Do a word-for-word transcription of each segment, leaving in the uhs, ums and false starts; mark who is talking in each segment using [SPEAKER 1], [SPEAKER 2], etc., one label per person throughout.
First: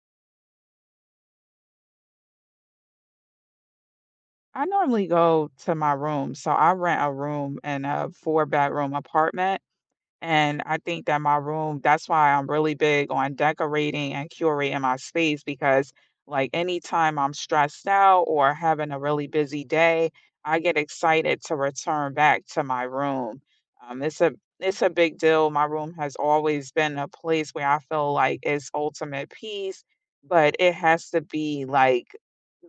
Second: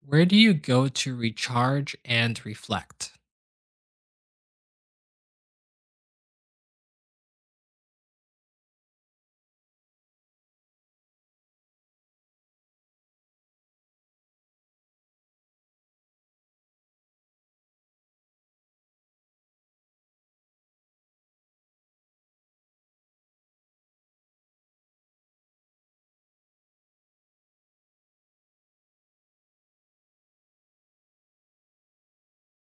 [SPEAKER 1] Where do you go to recharge and reflect?
[SPEAKER 2] I normally go to my room. So I rent a room in a four bedroom apartment. And I think that my room, that's why I'm really big on decorating and curating my space because, like, anytime I'm stressed out or having a really busy day, I get excited to return back to my room. Um, it's a it's a big deal. My room has always been a place where I feel like it's ultimate peace, but it has to be like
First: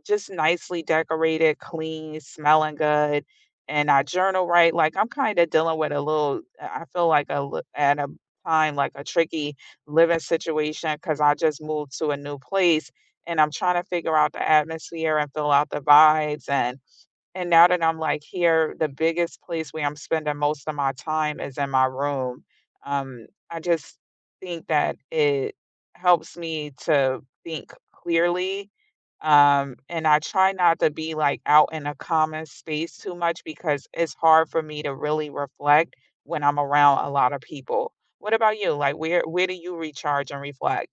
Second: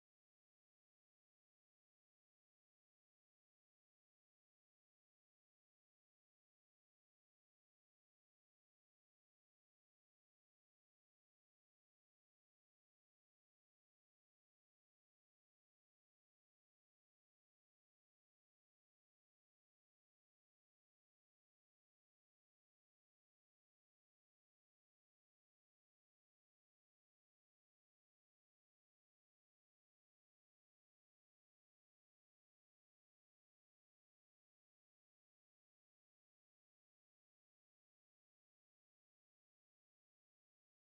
[SPEAKER 2] just nicely decorated, clean, smelling good, and I journal, right? Like, I'm kinda dealing with a little, I feel like a li at a time, like, a tricky living situation because I just moved to a new place, and I'm trying to figure out the atmosphere and fill out the vibes, and and now that I'm, like, here, the biggest place where I'm spending most of my time is in my room. Um, I just think that it helps me to think clearly, um, and I try not to be, like, out in a common space too much because it's hard for me to really reflect when I'm around a lot of people. What about you? Like, where where do you recharge and reflect?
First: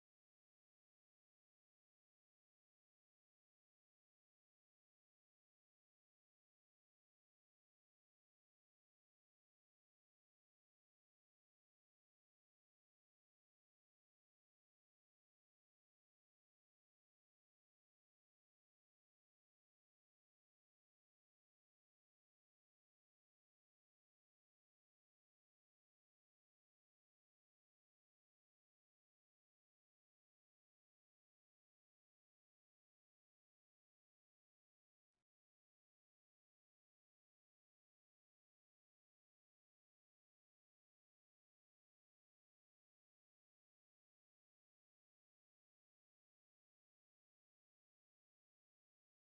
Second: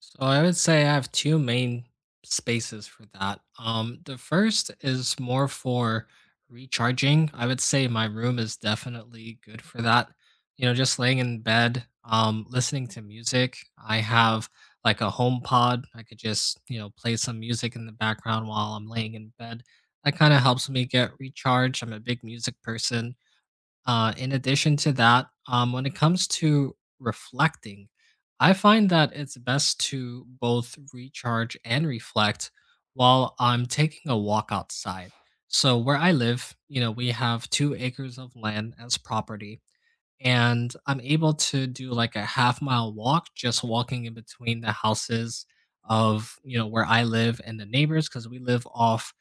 [SPEAKER 1] So I would say I have two main spaces for that. Um, the first is more for recharging. I would say my room is definitely good for that. You know, just laying in bed, um, listening to music. I have like a home pod. I could just, you know, play some music in the background while I'm laying in bed. That kind of helps me get recharged. I'm a big music person. Uh, in addition to that, um, when it comes to reflecting, I find that it's best to both recharge and reflect while I'm taking a walk outside. So, where I live, you know, we have two acres of land as property, and I'm able to do like a half mile walk just walking in between the houses of, you know, where I live and the neighbors because we live off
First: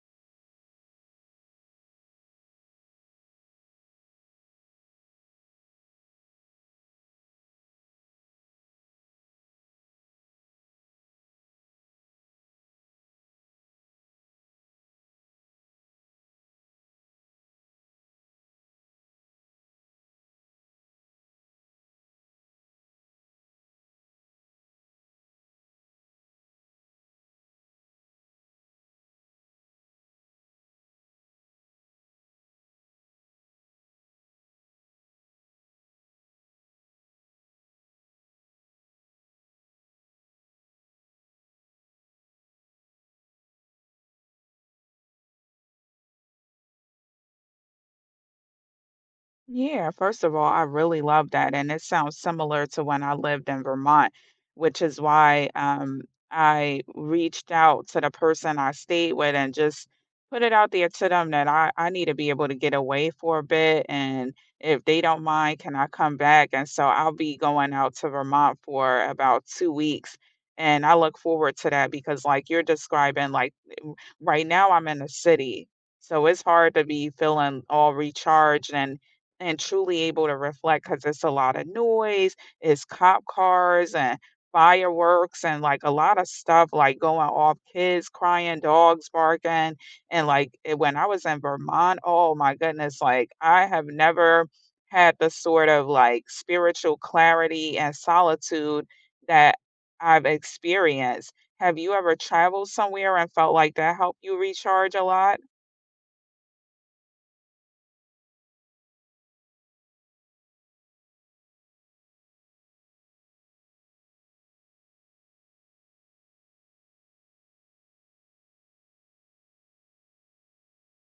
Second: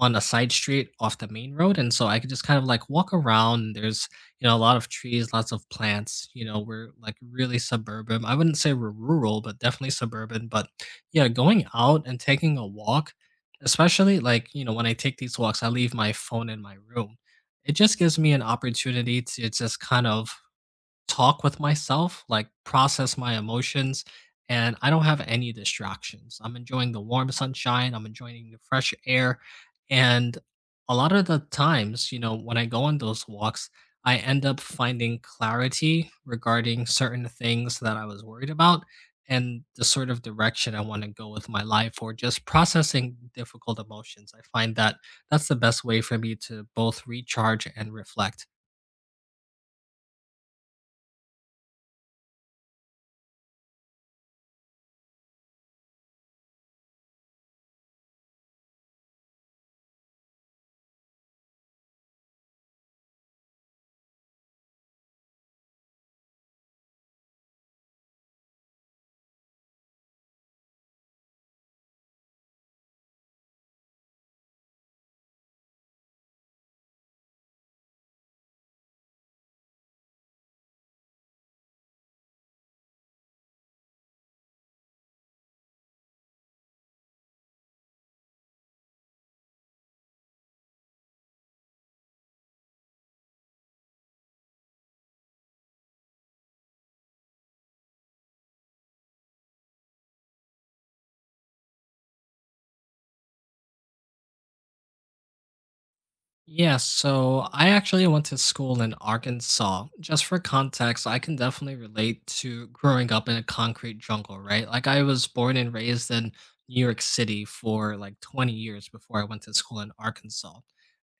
[SPEAKER 1] on a side street off the main road, and so I could just kind of like walk around. There's, you know, a lot of trees, lots of plants. You know, we're like really suburban. I wouldn't say we're rural, but definitely suburban. But yeah, going out and taking a walk, especially like, you know, when I take these walks, I leave my phone in my room. It just gives me an opportunity to just kind of talk with myself, like process my emotions, and I don't have any distractions. I'm enjoying the warm sunshine, I'm enjoying the fresh air. And a lot of the times, you know, when I go on those walks, I end up finding clarity regarding certain things that I was worried about and the sort of direction I want to go with my life or just processing difficult emotions. I find that that's the best way for me to both recharge and reflect.
[SPEAKER 2] Yeah, first of all, I really love that. And it sounds similar to when I lived in Vermont, which is why um, I reached out to the person I stayed with and just put it out there to them that I, I need to be able to get away for a bit. And if they don't mind, can I come back? And so I'll be going out to Vermont for about two weeks. And I look forward to that because, like you're describing, like, right now I'm in the city, so it's hard to be feeling all recharged and and truly able to reflect because it's a lot of noise. It's cop cars and fireworks and, like, a lot of stuff, like, going off, kids crying, dogs barking, and, like, eh, when I was in Vermont, oh my goodness, like, I have never had the sort of, like, spiritual clarity and solitude that I've experienced. Have you ever traveled somewhere and felt like that helped you recharge a lot?
[SPEAKER 1] Yeah, so I actually went to school in Arkansas. Just for context, I can definitely relate to growing up in a concrete jungle, right? Like I was born and raised in New York City for like twenty years before I went to school in Arkansas.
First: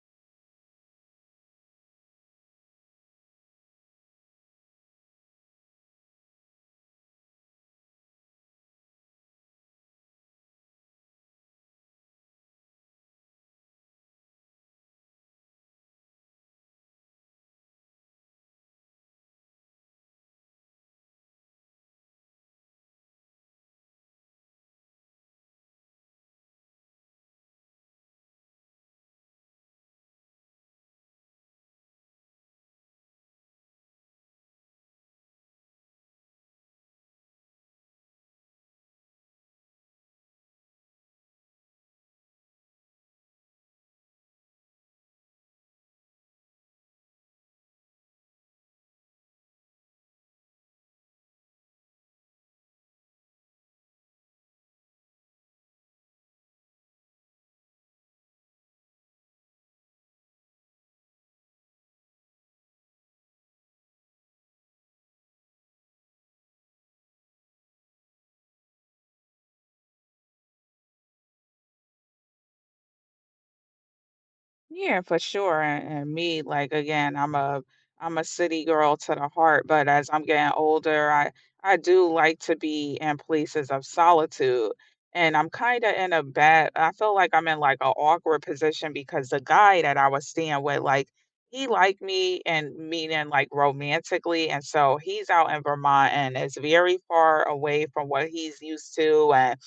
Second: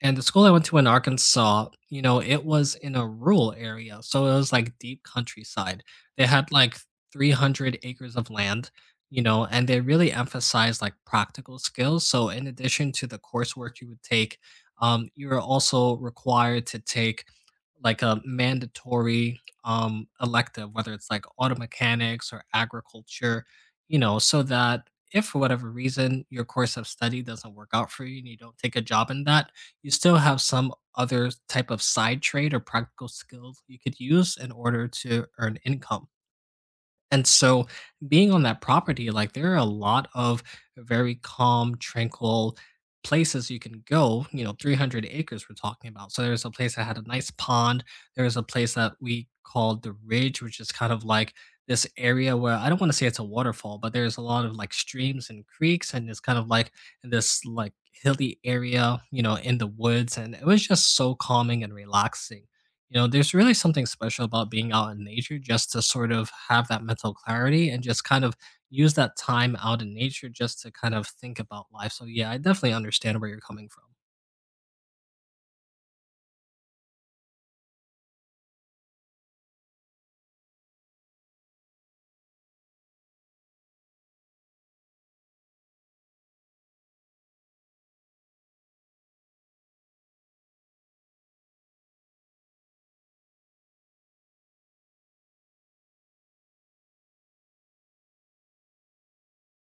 [SPEAKER 1] And the school I went to in Arkansas, you know, it was in a rural area. So it was like deep countryside. They had like three hundred acres of land, you know, and they really emphasized like practical skills. So in addition to the coursework you would take, um, you're also required to take like a mandatory um, elective, whether it's like auto mechanics or agriculture, you know, so that if for whatever reason your course of study doesn't work out for you and you don't take a job in that, you still have some other type of side trade or practical skills you could use in order to earn income. And so being on that property, like there are a lot of very calm, tranquil places you can go, you know, three hundred acres we're talking about. So there's a place that had a nice pond. There was a place that we called the Ridge, which is kind of like this area where I don't want to say it's a waterfall, but there's a lot of like streams and creeks and it's kind of like in this like hilly area, you know, in the woods and it was just so calming and relaxing. You know, there's really something special about being out in nature just to sort of have that mental clarity and just kind of use that time out in nature just to kind of think about life. So, yeah, I definitely understand where you're coming from.
[SPEAKER 2] Yeah, for sure. And, and me, like again, I'm a I'm a city girl to the heart, but as I'm getting older, I I do like to be in places of solitude. And I'm kind of in a bad, I feel like I'm in like an awkward position because the guy that I was staying with, like, he liked me, and meaning like romantically. And so he's out in Vermont, and it's very far away from what he's used to. And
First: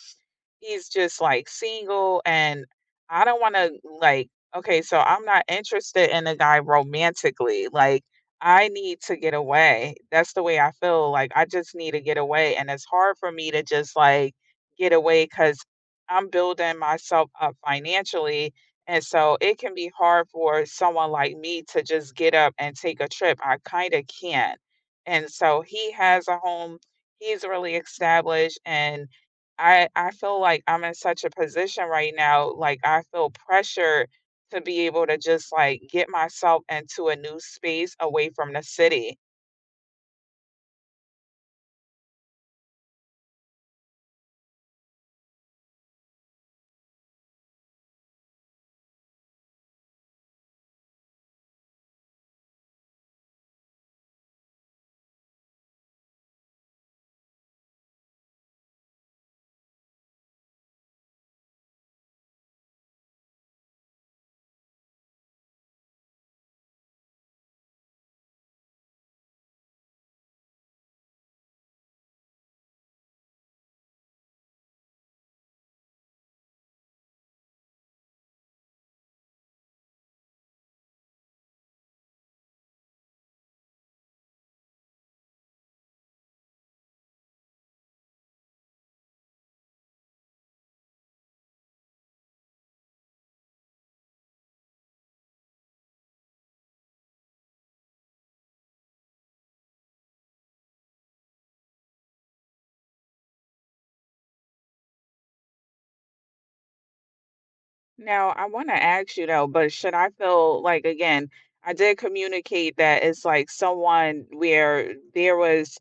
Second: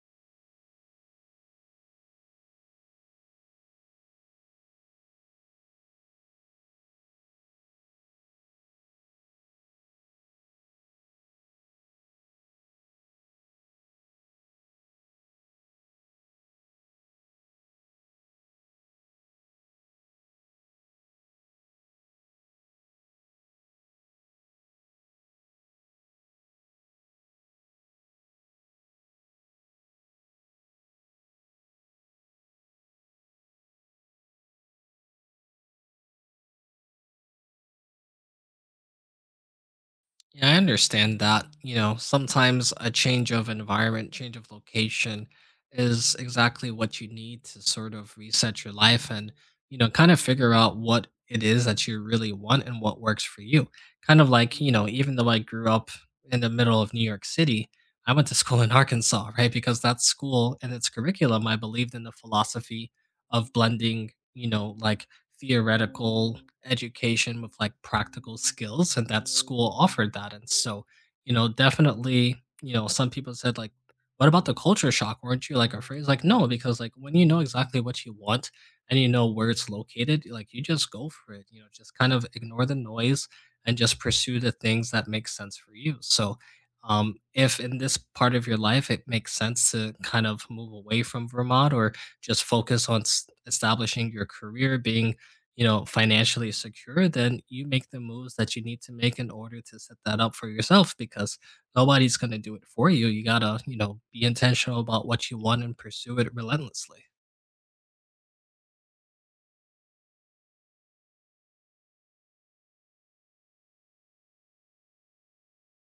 [SPEAKER 2] he's just, like, single, and I don't wanna, like, okay, so I'm not interested in a guy romantically, like, I need to get away. That's the way I feel, like, I just need to get away, and it's hard for me to just, like, get away because 'cause I'm building myself up financially, and so it can be hard for someone like me to just get up and take a trip, I kinda can't, and so he has a home, he's really established, and I I feel like I'm in such a position right now, like I feel pressure to be able to just like get myself into a new space away from the city.
[SPEAKER 1] Yeah, I understand that. You know, sometimes a change of environment, change of location is exactly what you need to sort of reset your life and, you know, kind of figure out what it is that you really want and what works for you. Kind of like, you know, even though I grew up in the middle of New York City, I went to school in Arkansas, right? Because that school and its curriculum, I believed in the philosophy of blending, you know, like theoretical education with like practical skills and that school offered that. And so, you know, definitely, you know, some people said like, what about the culture shock, weren't you like afraid? It's like, no, because like when you know exactly what you want and you know where it's located, like you just go for it, you know, just kind of ignore the noise and just pursue the things that make sense for you. So um, if in this part of your life it makes sense to kind of move away from Vermont or just focus on s- establishing your career, being, you know, financially secure, then you make the moves that you need to make in order to set that up for yourself because nobody's going to do it for you. You got to, you know, be intentional about what you want and pursue it relentlessly.
[SPEAKER 2] Now, I want to ask you though, but should I feel like again, I did communicate that it's like someone where there was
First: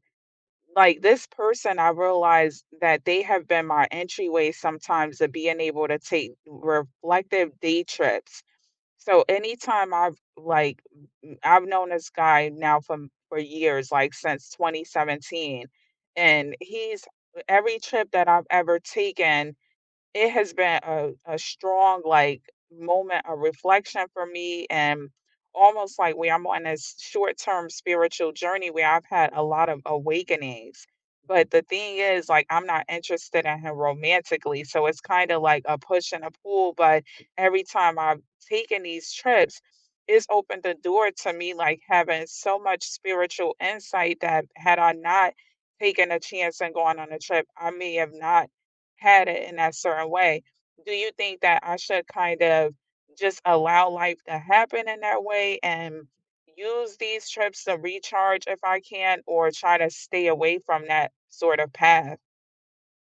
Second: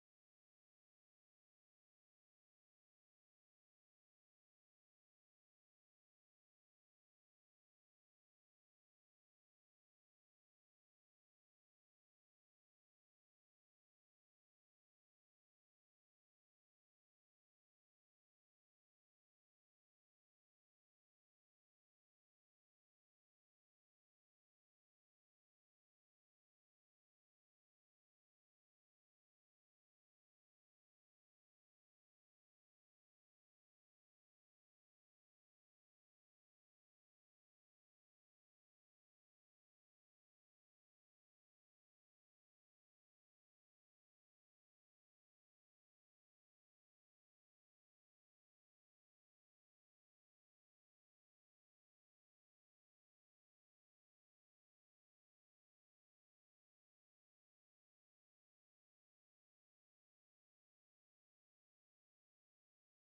[SPEAKER 2] like this person, I realized that they have been my entryway sometimes to being able to take reflective day trips. So anytime I've like Mm, I've known this guy now for for years, like since twenty seventeen, and he's every trip that I've ever taken. It has been a a strong, like, moment of reflection for me, and almost like where I'm on this short-term spiritual journey where I've had a lot of awakenings. But the thing is, like, I'm not interested in him romantically, so it's kinda like a push and a pull, but every time I've taken these trips, it's opened the door to me, like, having so much spiritual insight that had I not taken a chance and gone on a trip, I may have not had it in that certain way. Do you think that I should kind of just allow life to happen in that way and use these trips to recharge if I can, or try to stay away from that sort of path?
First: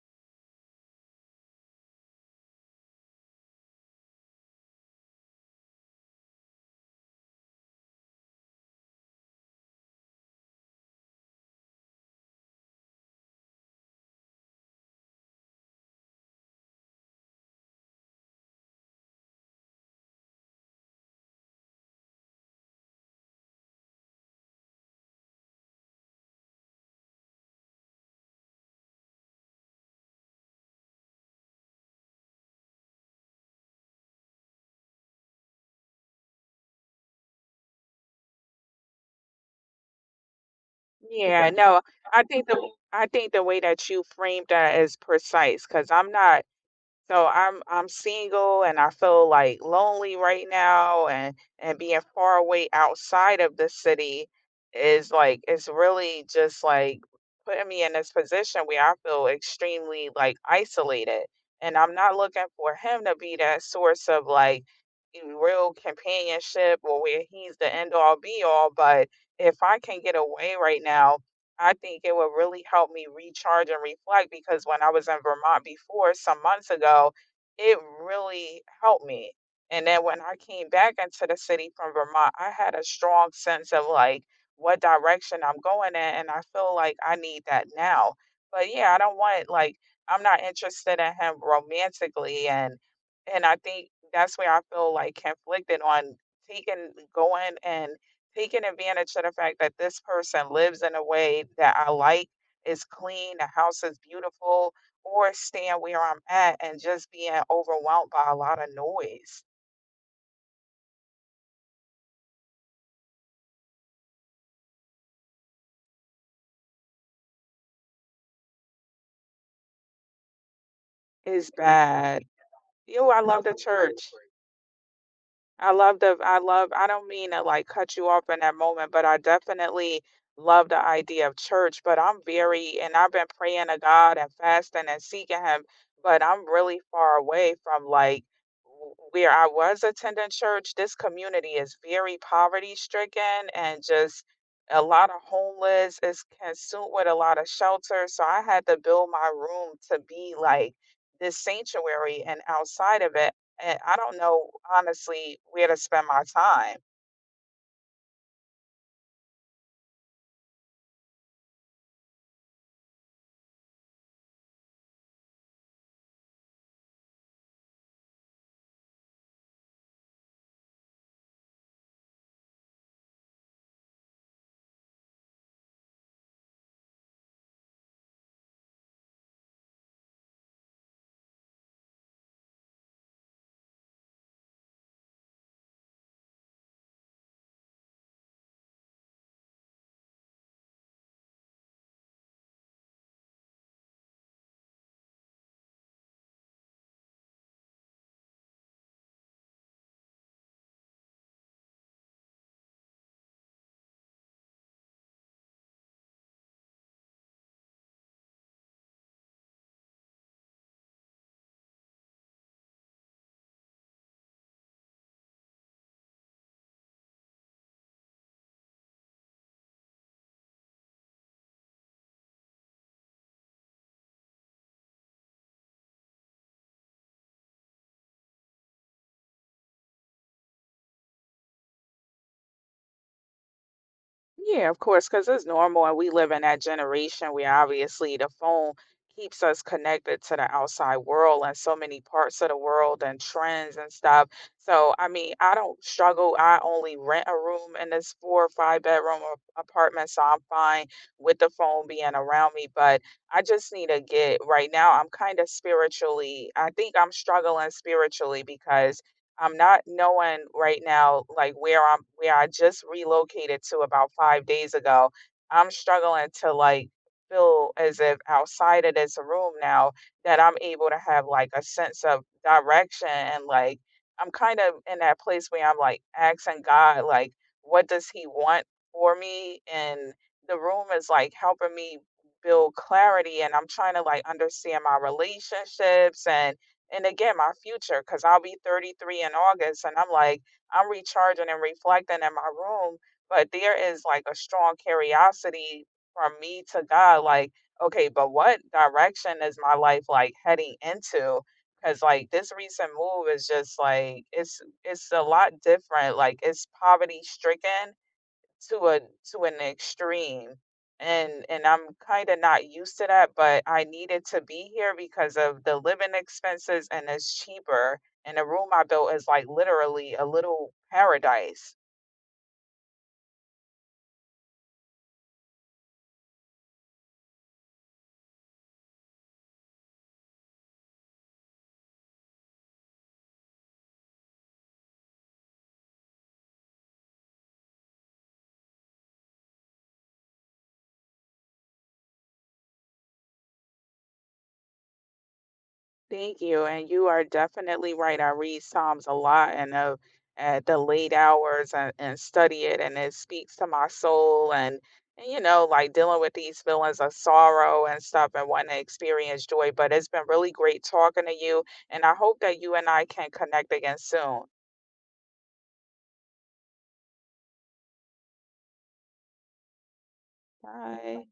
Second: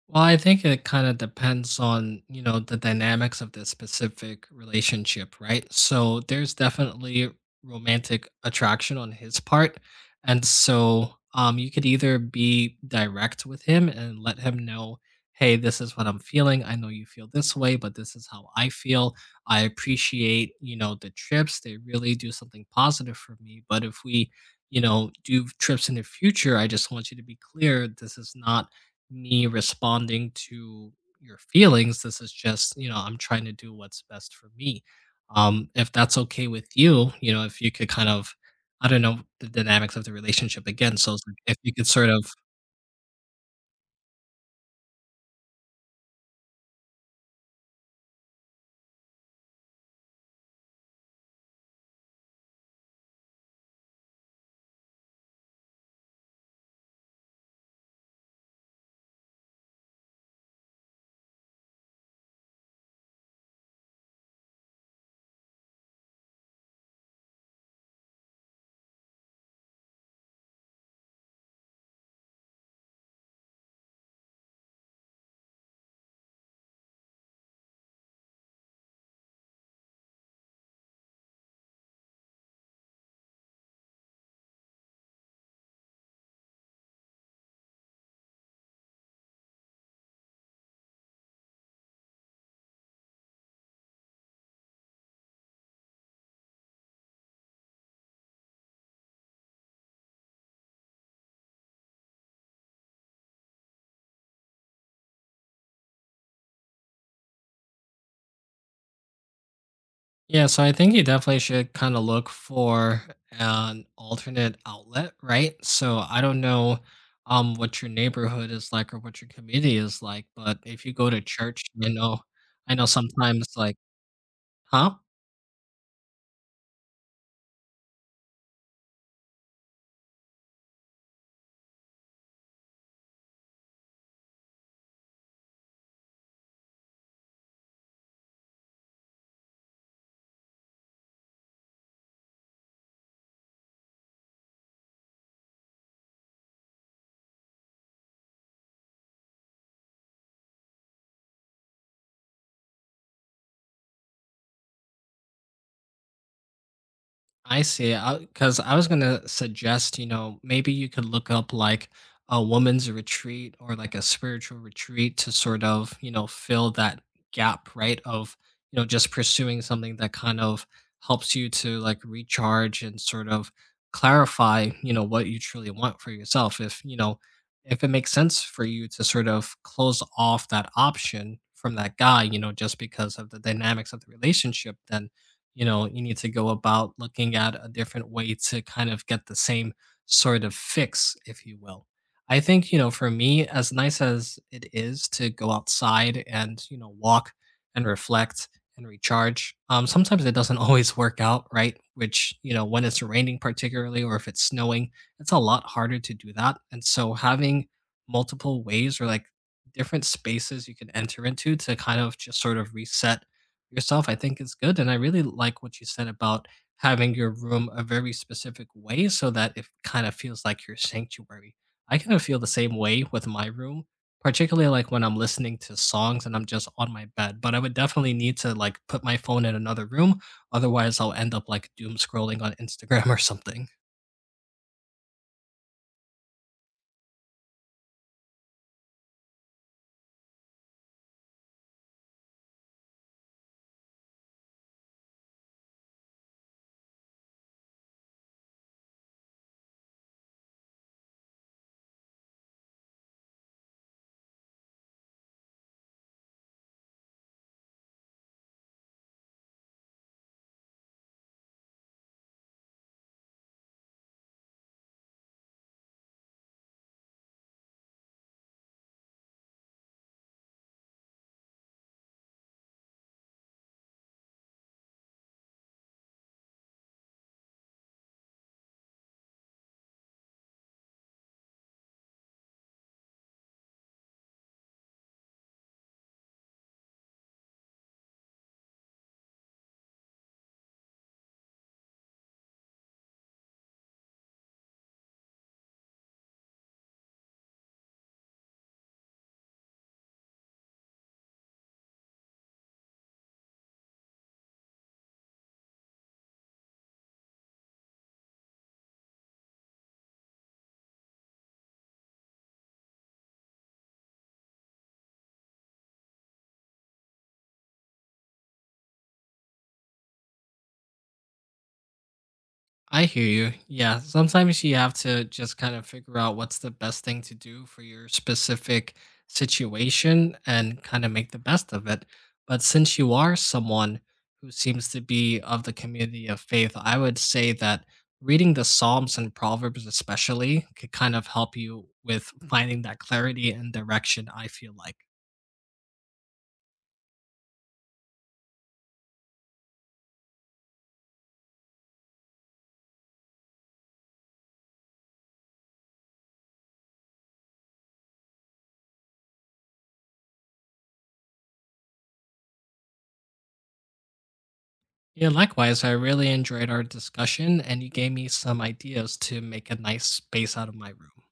[SPEAKER 1] Well, I think it kind of depends on, you know, the dynamics of the specific relationship, right? So there's definitely romantic attraction on his part. And so um you could either be direct with him and let him know, "Hey, this is what I'm feeling. I know you feel this way, but this is how I feel. I appreciate, you know, the trips. They really do something positive for me, but if we, you know, do trips in the future, I just want you to be clear this is not me responding to your feelings. This is just, you know, I'm trying to do what's best for me. Um, if that's okay with you, you know, if you could kind of, I don't know the dynamics of the relationship again. So it's like
[SPEAKER 2] Yeah,
[SPEAKER 1] if you
[SPEAKER 2] no,
[SPEAKER 1] could sort
[SPEAKER 2] I
[SPEAKER 1] of,
[SPEAKER 2] think the I think the way that you framed that is precise because I'm not. So I'm I'm single, and I feel like lonely right now, and and being far away outside of the city is like it's really just like putting me in this position where I feel extremely like isolated, and I'm not looking for him to be that source of like real companionship or where he's the end all be all. But if I can get away right now, I think it would really help me recharge and reflect, because when I was in Vermont before some months ago, it really helped me. And then when I came back into the city from Vermont, I had a strong sense of like what direction I'm going in. And I feel like I need that now. But yeah, I don't want, like, I'm not interested in him romantically. And, and I think that's where I feel like conflicted on taking, going and taking advantage of the fact that this person lives in a way that I like, is clean, the house is beautiful, or staying where I'm at and just being overwhelmed by a lot of noise
[SPEAKER 1] yeah, so I think you definitely should kind of look for an alternate outlet, right? So I don't know um what your neighborhood is like or what your community is like, but if you go to
[SPEAKER 2] is
[SPEAKER 1] church, you know,
[SPEAKER 2] bad.
[SPEAKER 1] I know
[SPEAKER 2] Yo, I love
[SPEAKER 1] sometimes
[SPEAKER 2] the
[SPEAKER 1] like,
[SPEAKER 2] church.
[SPEAKER 1] huh?
[SPEAKER 2] I love the I love I don't mean to, like, cut you off in that moment, but I definitely love the idea of church, but I'm very, and I've been praying to God and fasting and seeking him, but I'm really far away from, like, w where I was attending church. This community is very poverty-stricken and just a lot of homeless, is consumed with a lot of shelter, so I had to build my room to be, like, this sanctuary, and outside of it, and I don't know honestly where to spend my time.
[SPEAKER 1] I see. Because I was going to suggest, you know, maybe you could look up like a woman's retreat or like a spiritual retreat to sort of, you know, fill that gap, right? Of, you know, just pursuing something that kind of helps you to like recharge and sort of clarify, you know, what you truly want for yourself. If, you know, if it makes sense for you to sort of close off that option from that guy, you know, just because of the dynamics of the relationship, then, you know, you need to go about looking at a different way to kind of get the same sort of fix, if you will. I think, you know, for me, as nice as it is to go outside and, you know, walk and reflect and recharge, um, sometimes it doesn't always work out, right? Which, you know, when it's raining, particularly, or if it's snowing, it's a lot harder to do that. And so having multiple ways or like different spaces you can enter into to kind of just sort of reset yourself, I think is good. And I really like what you said about having your room a very specific way so that it kind of feels like your sanctuary. I kind of feel the same way with my room, particularly like when I'm listening to songs and I'm just on my bed. But I would definitely need to like put my phone in another room. Otherwise, I'll end up like doom scrolling on Instagram or something.
[SPEAKER 2] Yeah, of course, because it's normal, and we live in that generation where obviously the phone keeps us connected to the outside world and so many parts of the world and trends and stuff. So, I mean, I don't struggle. I only rent a room in this four or five bedroom a- apartment, so I'm fine with the phone being around me. But I just need to get right now, I'm kind of spiritually, I think I'm struggling spiritually because I'm not knowing right now, like where I'm, where I just relocated to about five days ago. I'm struggling to like feel as if outside of this room now that I'm able to have like a sense of direction, and like I'm kind of in that place where I'm like asking God, like, what does He want for me? And the room is like helping me build clarity, and I'm trying to like understand my relationships, and and again my future, because I'll be thirty-three in August, and I'm like I'm recharging and reflecting in my room, but there is like a strong curiosity from me to God, like, okay, but what direction is my life like heading into? Because like this recent move is just like it's it's a lot different, like it's poverty stricken to a to an extreme, and and I'm kind of not used to that, but I needed to be here because of the living expenses, and it's cheaper, and the room I built is like literally a little paradise.
[SPEAKER 1] I hear you. Yeah, sometimes you have to just kind of figure out what's the best thing to do for your specific situation and kind of make the best of it. But since you are someone who seems to be of the community of faith, I would say that reading the Psalms and Proverbs, especially, could kind of help you with finding that clarity and direction, I feel like.
[SPEAKER 2] Thank you, and you are definitely right. I read Psalms a lot, and uh, at the late hours, and, and study it, and it speaks to my soul, and, and you know, like dealing with these feelings of sorrow and stuff and wanting to experience joy. But it's been really great talking to you, and I hope that you and I can connect again soon.
[SPEAKER 1] Yeah, likewise, I really enjoyed our discussion, and you gave me some ideas to make a nice space out of my room.
[SPEAKER 2] Bye.